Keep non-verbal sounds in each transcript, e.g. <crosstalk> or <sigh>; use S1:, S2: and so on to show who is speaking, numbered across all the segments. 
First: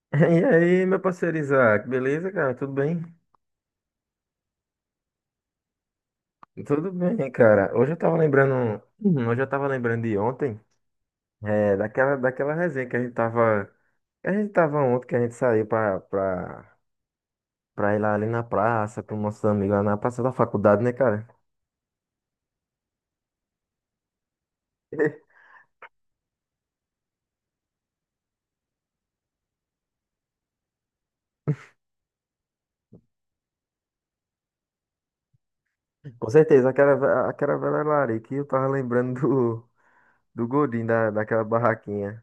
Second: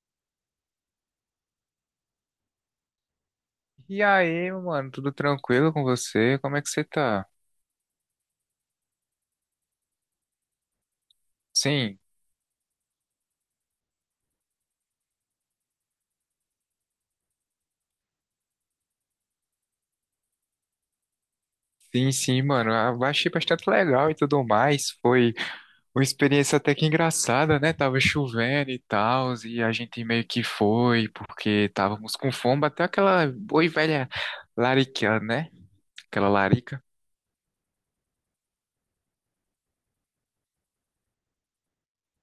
S1: <laughs> E aí, meu parceiro Isaac, beleza, cara? Tudo bem?
S2: E aí, meu mano, tudo tranquilo com você? Como é que você
S1: Tudo
S2: tá?
S1: bem, cara. Hoje eu tava lembrando, uhum, hoje eu tava lembrando de ontem,
S2: Sim,
S1: daquela resenha que a gente tava, que a gente tava ontem, que a gente saiu pra ir lá ali na praça, com nossos amigos lá na praça da faculdade, né, cara?
S2: sim, mano. Ah, eu achei bastante legal e tudo mais. Foi
S1: <laughs>
S2: uma experiência até que engraçada, né? Tava chovendo e tal, e a gente meio que foi, porque távamos com fome, até aquela boa e velha larica, né? Aquela
S1: Com certeza,
S2: larica.
S1: aquela velha larica, e eu tava lembrando do Godinho, daquela barraquinha.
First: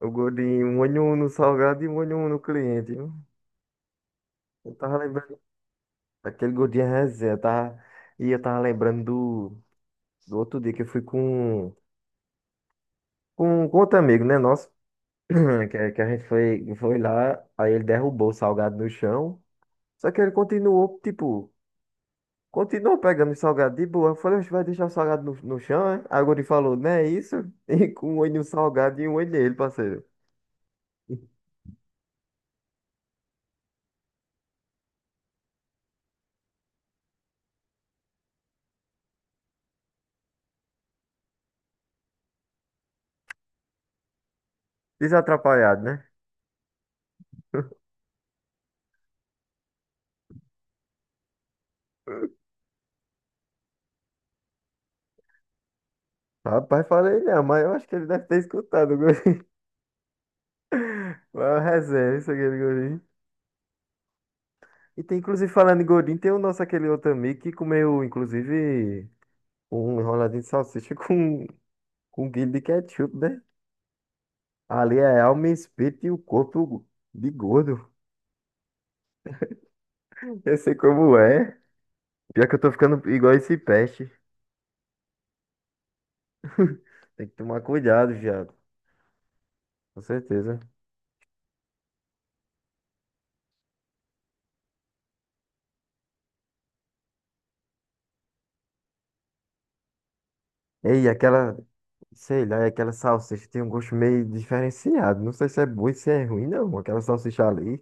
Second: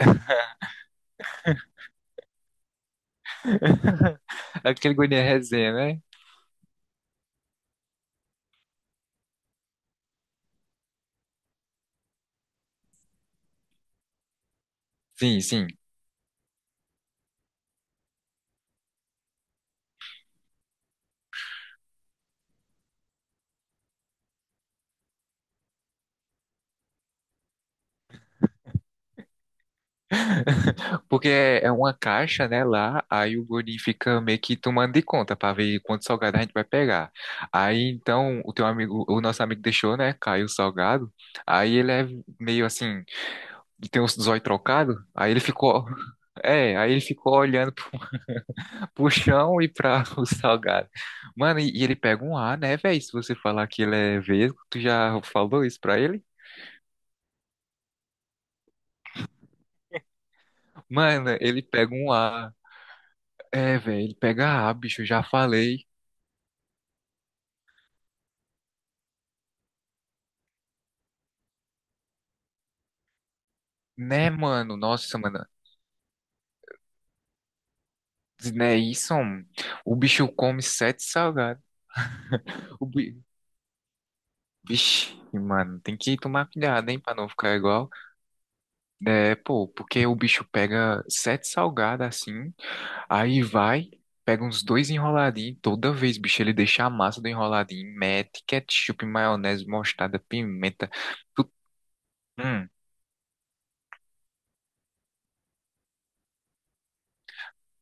S1: O Godinho, um olho no salgado e um olho no cliente, viu?
S2: <laughs>
S1: Eu
S2: Aquele
S1: tava
S2: guri de
S1: lembrando.
S2: resenha, né?
S1: Aquele gordinho é resenha, tá? E eu tava lembrando do outro dia que eu fui com outro amigo, né? Nosso, <clears throat>
S2: Sim, sim.
S1: que a gente foi, foi lá, aí ele derrubou o salgado no chão. Só que ele continuou, tipo, continuou pegando o salgado de boa. Eu falei, "Oxe, vai deixar o salgado no chão, é?" Aí o gordinho falou, não é isso? <laughs> E com um olho no salgado e um olho nele, parceiro.
S2: <laughs> Porque
S1: <laughs>
S2: é uma caixa, né, lá, aí o gordinho fica meio que tomando de conta pra ver quanto salgado a gente vai pegar. Aí então o teu amigo, o nosso amigo deixou, né, caiu o salgado. Aí ele é meio assim, tem os olhos trocados, aí ele
S1: Desatrapalhado,
S2: ficou.
S1: né?
S2: <laughs> É, aí ele ficou olhando pro, <laughs> pro chão e pra <laughs> o salgado. Mano, e ele pega um ar, né, velho? Se você falar que ele é vesgo, tu já falou isso pra ele?
S1: Rapaz, falei, não, mas eu acho que ele deve ter escutado o gordinho. <laughs>
S2: Mano,
S1: Mas é
S2: ele pega um
S1: resenha, isso aqui,
S2: ar.
S1: gordinho.
S2: É, velho, ele pega ar,
S1: E
S2: bicho, eu
S1: tem,
S2: já
S1: inclusive, falando em
S2: falei.
S1: gordinho, tem o nosso aquele outro amigo que comeu, inclusive, um enroladinho de salsicha <laughs> com um quilo de ketchup, né?
S2: Né, mano?
S1: Ali
S2: Nossa,
S1: é
S2: mano.
S1: alma, espírito e o corpo de gordo.
S2: Né, isso, mano. O bicho
S1: <laughs> Eu
S2: come
S1: sei
S2: sete
S1: como é.
S2: salgados.
S1: Pior que eu tô
S2: O
S1: ficando
S2: bi...
S1: igual esse peste.
S2: Vixe, mano, tem que tomar cuidado, hein, pra
S1: Tem
S2: não
S1: que
S2: ficar
S1: tomar
S2: igual.
S1: cuidado, viado.
S2: É, pô,
S1: Com
S2: porque o bicho
S1: certeza.
S2: pega sete salgados assim, aí vai, pega uns dois enroladinhos. Toda vez, bicho, ele deixa a massa do enroladinho, mete ketchup, maionese, mostarda, pimenta.
S1: Ei,
S2: Tu...
S1: aquela, sei lá,
S2: Hum,
S1: aquela salsicha tem um gosto meio diferenciado. Não sei se é bom e se é ruim, não. Aquela salsicha ali.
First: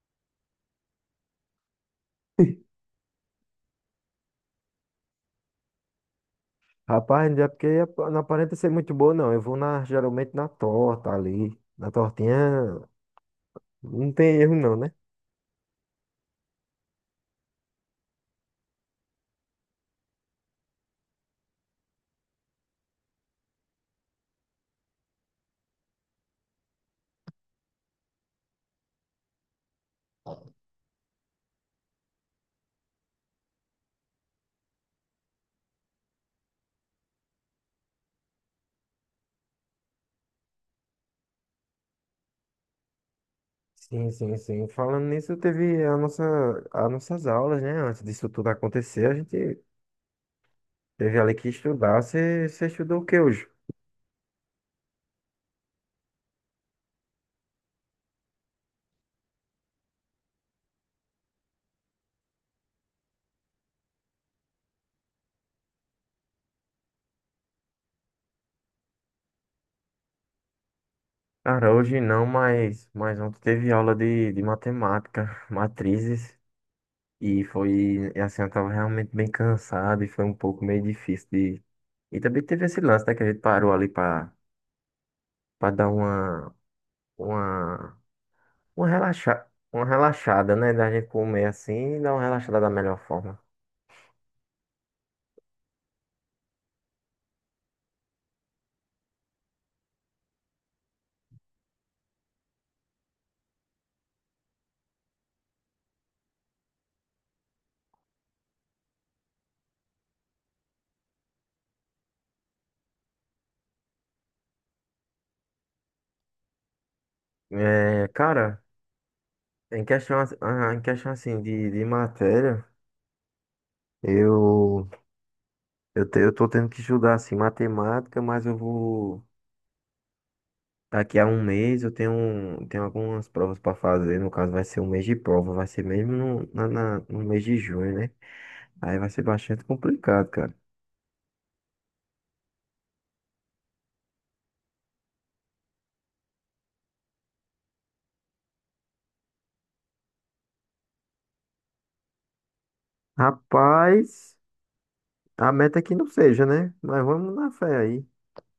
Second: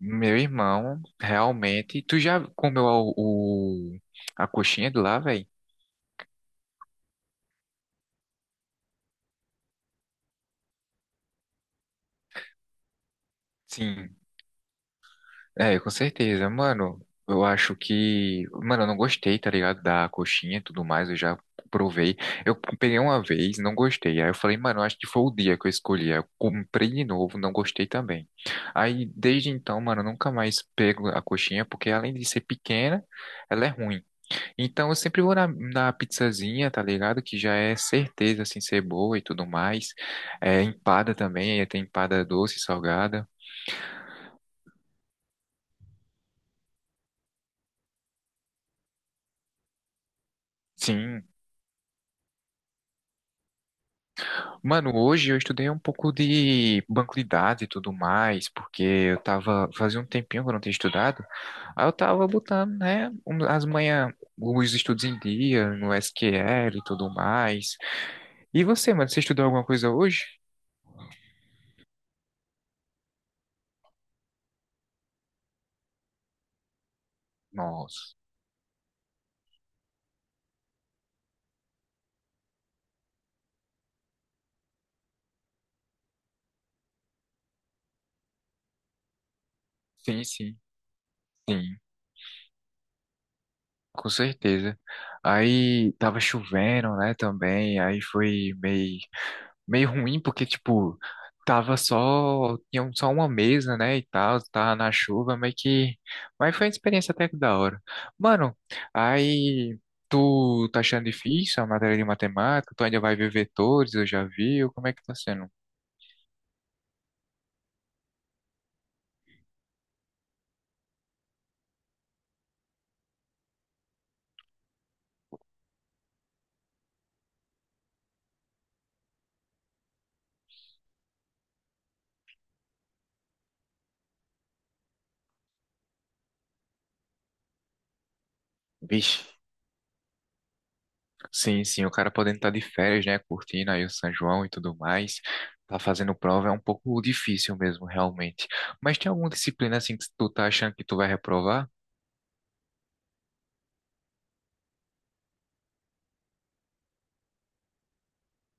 S2: meu irmão, realmente. Tu já
S1: <laughs>
S2: comeu a coxinha de lá, velho?
S1: Rapaz, não é porque não aparenta ser muito boa, não. Eu vou na, geralmente na torta ali. Na tortinha não
S2: Sim.
S1: tem erro, não, né?
S2: É, com certeza. Mano, eu acho que. Mano, eu não gostei, tá ligado? Da coxinha e tudo mais, eu já provei. Eu peguei uma vez, não gostei. Aí eu falei, mano, eu acho que foi o dia que eu escolhi. Aí eu comprei de novo, não gostei também. Aí desde então, mano, eu nunca mais pego a coxinha, porque além de ser pequena, ela é ruim. Então eu sempre vou na, na pizzazinha, tá ligado? Que já é certeza, assim, ser boa e tudo mais. É, empada também, tem empada doce, salgada.
S1: Sim, sim, sim. Falando nisso, teve a nossa, as nossas aulas, né? Antes disso tudo acontecer, a gente teve
S2: Sim,
S1: ali que estudar. Você estudou o que hoje?
S2: mano, hoje eu estudei um pouco de banco de dados e tudo mais, porque eu tava, fazia um tempinho que eu não tinha estudado, aí eu tava botando, né, um- as manhã, os estudos em dia, no SQL e tudo mais. E você, mano, você estudou alguma coisa hoje?
S1: Cara, hoje não, mas ontem teve aula de matemática, <laughs> matrizes, e foi,
S2: Nossa,
S1: e assim, eu tava realmente bem cansado e foi um pouco meio difícil de... E também teve esse lance, né, que a gente parou ali pra, pra dar uma, uma, uma, relaxa, uma
S2: sim,
S1: relaxada,
S2: sim,
S1: né? Da gente comer
S2: sim,
S1: assim e dar uma relaxada da melhor forma.
S2: com certeza. Aí tava chovendo, né, também, aí foi meio ruim, porque, tipo, tava só, tinha um- só uma mesa, né, e tal, tava na chuva, meio que, mas foi uma experiência até que da hora. Mano, aí, tu tá achando difícil a matéria de matemática? Tu ainda vai ver vetores, eu já vi, ou como é que tá sendo?
S1: É, cara, em questão assim de matéria, eu, eu tô tendo que estudar assim matemática, mas eu vou. Daqui a um mês eu tenho, um, tenho algumas provas para fazer. No caso, vai ser um mês de prova, vai ser mesmo no mês de junho, né? Aí vai
S2: Vixe,
S1: ser bastante complicado, cara.
S2: sim, sim, o cara podendo estar de férias, né, curtindo aí o São João e tudo mais, tá fazendo prova, é um pouco difícil mesmo, realmente. Mas tem alguma disciplina, assim, que tu tá achando que tu vai reprovar?
S1: Rapaz, a meta é que não seja, né? Mas vamos na fé aí.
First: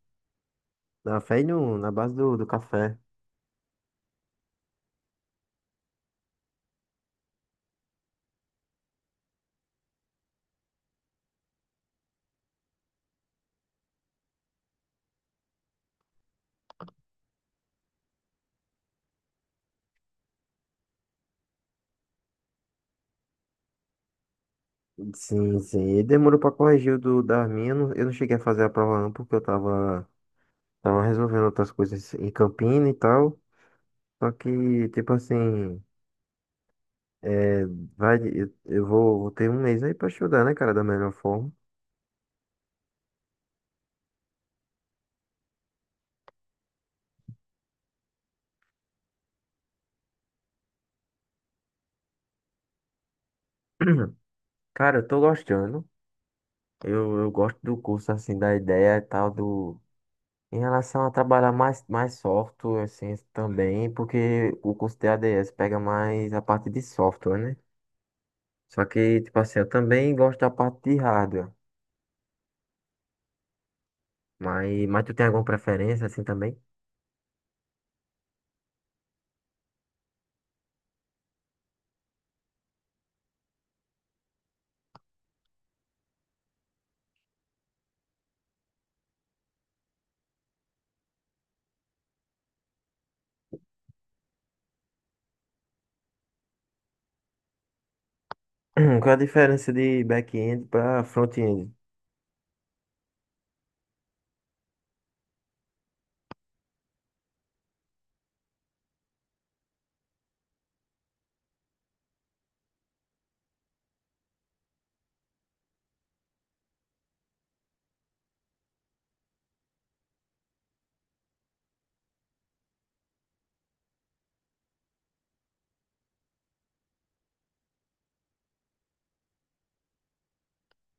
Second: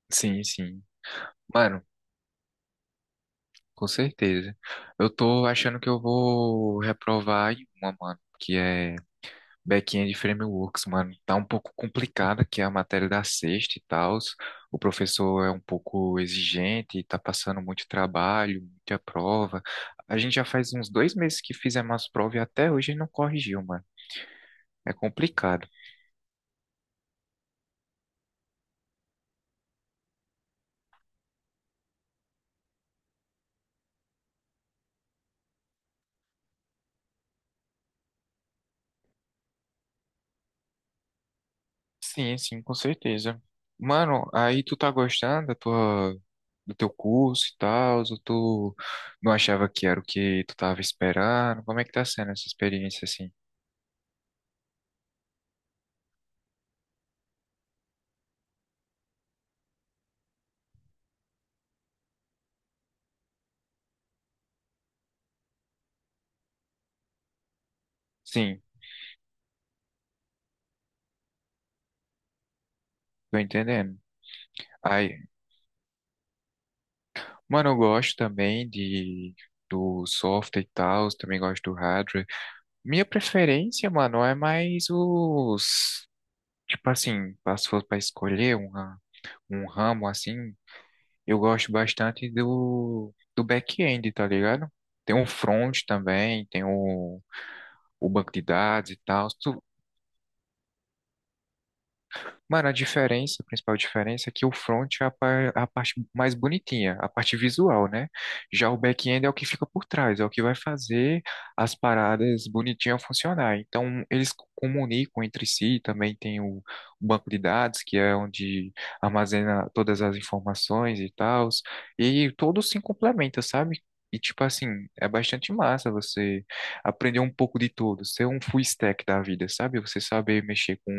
S2: Sim, sim.
S1: Na fé e no,
S2: Mano,
S1: na base do café.
S2: com certeza. Eu tô achando que eu vou reprovar em uma, mano, que é Back-end Frameworks, mano. Tá um pouco complicada, que é a matéria da sexta e tal. O professor é um pouco exigente, tá passando muito trabalho, muita prova. A gente já faz uns dois meses que fizemos as provas e até hoje ele não corrigiu, mano. É
S1: Sim,
S2: complicado.
S1: sim. E demorou pra corrigir da minha. Eu não cheguei a fazer a prova não, porque tava resolvendo outras coisas em Campina e tal. Só que, tipo assim, é, vai, vou ter um mês aí pra estudar, né, cara, da melhor forma.
S2: Sim, sim, com certeza. Mano, aí tu tá gostando da tua, do teu curso e tal, ou tu não achava que era o que tu tava esperando? Como é que tá sendo essa experiência assim?
S1: <clears throat> Cara, eu tô gostando. Eu gosto do curso, assim, da ideia e tal, do... Em relação a trabalhar mais software, assim, também, porque o curso de ADS pega mais a parte de software, né?
S2: Sim,
S1: Só que, tipo assim, eu também gosto da parte de hardware.
S2: tô entendendo.
S1: Mas tu
S2: Aí,
S1: tem alguma preferência assim também?
S2: mano, eu gosto também de do software e tal, também gosto do hardware. Minha preferência, mano, é mais os, tipo assim, se fosse pra escolher uma, um ramo assim, eu gosto bastante do back-end, tá ligado? Tem um front também, tem o banco de
S1: <clears throat>
S2: dados e
S1: Qual é a
S2: tal.
S1: diferença de back-end para front-end?
S2: Mano, a diferença, a principal diferença é que o front é a, par- é a parte mais bonitinha, a parte visual, né? Já o back-end é o que fica por trás, é o que vai fazer as paradas bonitinhas funcionar. Então, eles co- comunicam entre si, também tem o banco de dados, que é onde armazena todas as informações e tal, e todos se complementam, sabe? E, tipo assim, é bastante massa você aprender um pouco de tudo, ser um full stack da vida, sabe? Você saber mexer com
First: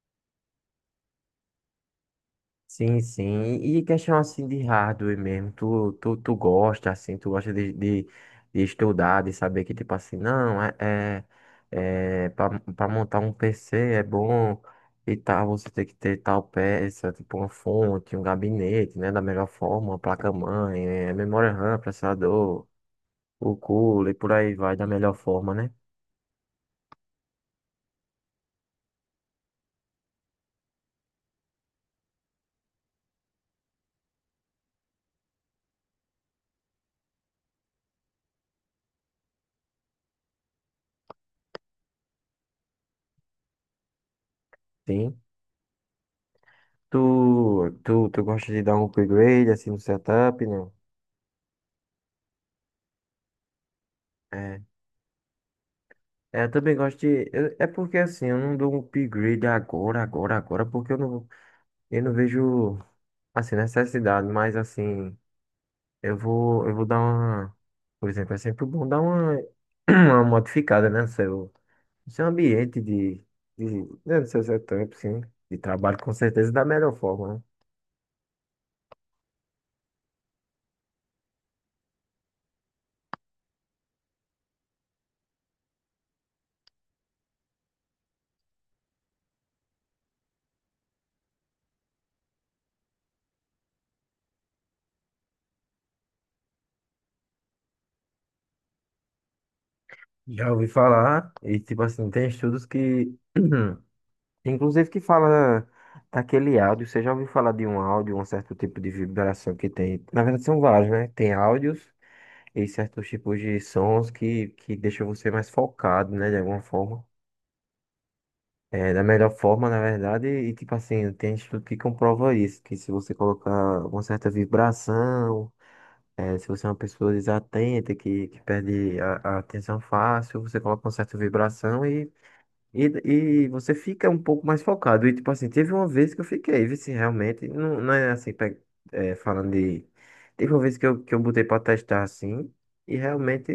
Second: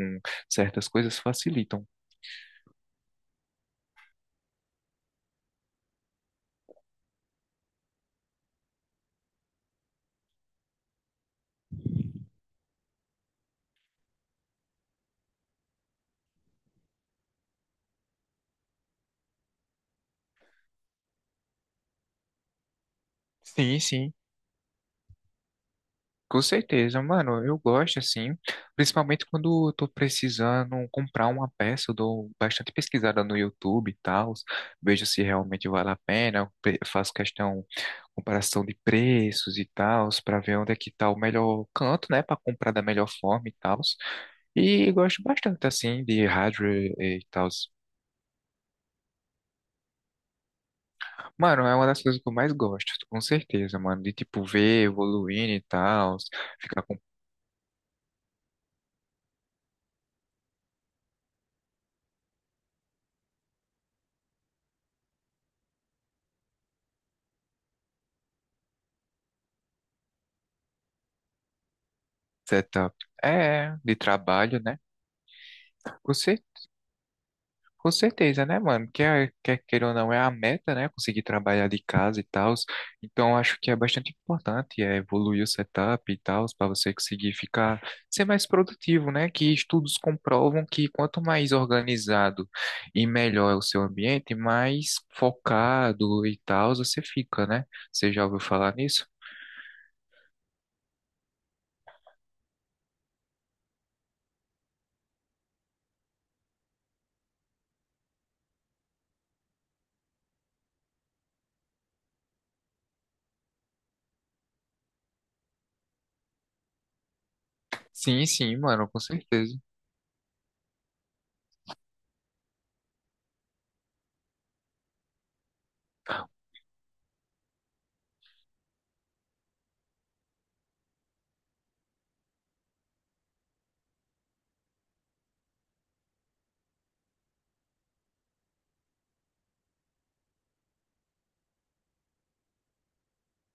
S2: certas coisas facilitam.
S1: Sim, sim. E questão assim de hardware mesmo. Tu gosta, assim, tu gosta de estudar, de saber que, tipo assim, não, é, é, é para montar um PC é bom e tal, você tem que ter tal peça, tipo uma fonte, um gabinete, né? Da melhor forma, uma placa-mãe, é, memória RAM, processador, o
S2: Sim,
S1: cooler
S2: sim.
S1: e por aí vai da melhor forma, né?
S2: Com certeza, mano, eu gosto assim, principalmente quando eu tô precisando comprar uma peça, eu dou bastante pesquisada no YouTube e tal, vejo se realmente vale a pena, eu pre- faço questão, comparação de preços e tal, para ver onde é que tá o melhor canto, né, para comprar da melhor forma e tal. E
S1: Sim.
S2: gosto bastante assim de hardware
S1: Tu,
S2: e tal.
S1: tu gosta de dar um upgrade assim no setup, não?
S2: Mano, é uma das coisas que eu mais gosto, com certeza, mano, de tipo
S1: É.
S2: ver evoluindo e tal,
S1: É, eu também
S2: ficar.
S1: gosto de. É porque assim, eu não dou um upgrade agora, porque eu não vejo assim, necessidade, mas assim, eu vou dar uma. Por exemplo, é sempre bom dar uma, <clears throat> uma modificada, né? No seu ambiente
S2: Setup.
S1: de,
S2: É, de
S1: né, no seu
S2: trabalho, né?
S1: setup, sim. De trabalho, com
S2: Com, cer-
S1: certeza, da melhor forma, né?
S2: com certeza, né, mano? Quer, quer queira ou não, é a meta, né? Conseguir trabalhar de casa e tal. Então, acho que é bastante importante é, evoluir o setup e tal, para você conseguir ficar, ser mais produtivo, né? Que estudos comprovam que quanto mais organizado e melhor é o seu ambiente, mais focado e tal você fica, né? Você já ouviu falar nisso?
S1: Já ouvi falar, e tipo assim, tem estudos que, <clears throat> inclusive que fala daquele áudio, você já ouviu falar de um áudio, um certo tipo de vibração que tem, na verdade são vários, né? Tem áudios e certos tipos de sons que deixam você mais focado, né, de alguma forma.
S2: Sim, sim, mano,
S1: É,
S2: com
S1: da melhor
S2: certeza.
S1: forma, na verdade, e tipo assim, tem estudo que comprova isso, que se você colocar uma certa vibração, é, se você é uma pessoa desatenta, que perde a atenção fácil, você coloca uma certa vibração. E, e você fica um pouco mais focado. E, tipo assim, teve uma vez que eu fiquei, vi se realmente, não, não é assim, falando de. Teve uma vez que que eu botei pra testar assim, e realmente,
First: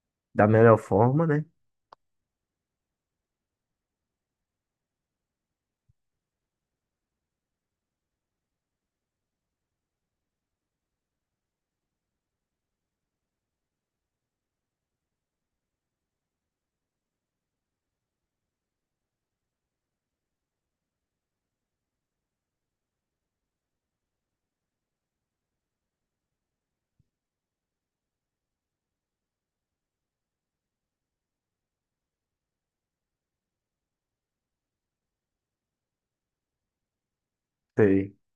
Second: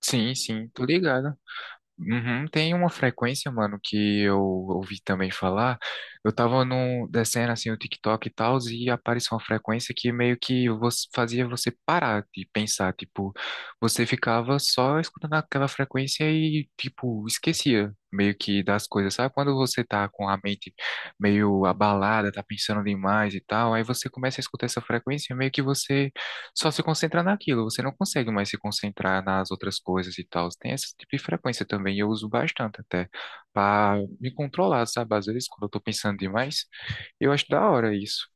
S2: Sim,
S1: da
S2: sim,
S1: melhor
S2: tô
S1: forma,
S2: ligado.
S1: né?
S2: Uhum, tem uma frequência, mano, que eu ouvi também falar. Eu tava num, descendo assim o TikTok e tal, e apareceu uma frequência que meio que você, fazia você parar de pensar. Tipo, você ficava só escutando aquela frequência e, tipo, esquecia meio que das coisas. Sabe quando você tá com a mente meio abalada, tá pensando demais e tal, aí você começa a escutar essa frequência, e meio que você só se concentra naquilo, você não consegue mais se concentrar nas outras coisas e tal. Tem esse tipo de frequência também, eu uso bastante até, para me controlar, sabe? Às vezes, quando eu tô pensando demais, eu acho da hora
S1: Sei.
S2: isso.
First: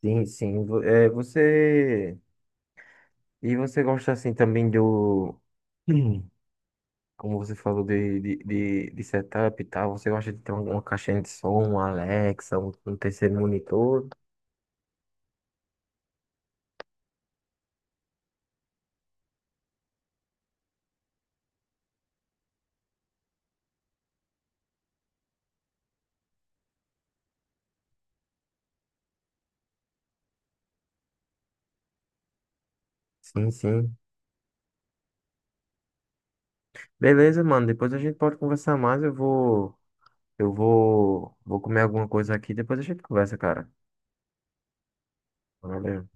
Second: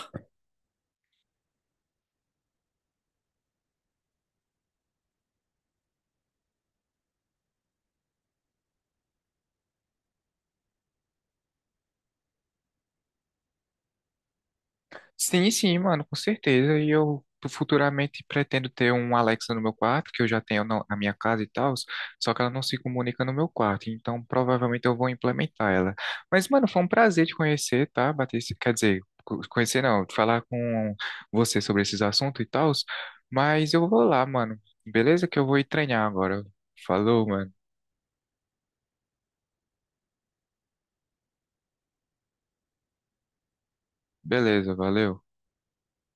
S1: Sim, sim. É, você. E você gosta assim também do. Hum, Como você falou de setup e tal, você gosta de ter uma caixinha de som, um Alexa, um terceiro monitor?
S2: Sim, sim, mano, com certeza. E eu futuramente pretendo ter um Alexa no meu quarto, que eu já tenho na minha casa e tal, só que ela não se comunica no meu quarto, então provavelmente eu vou implementar ela. Mas, mano, foi um prazer te conhecer, tá? Bater, esse- quer dizer, co- conhecer não, falar com você sobre esses assuntos e tal,
S1: Sim,
S2: mas eu
S1: sim.
S2: vou lá, mano. Beleza? Que eu vou ir treinar agora. Falou,
S1: Beleza,
S2: mano.
S1: mano. Depois a gente pode conversar mais. Eu vou. Vou comer alguma coisa aqui, depois a gente conversa, cara.
S2: Beleza, valeu.
S1: Valeu.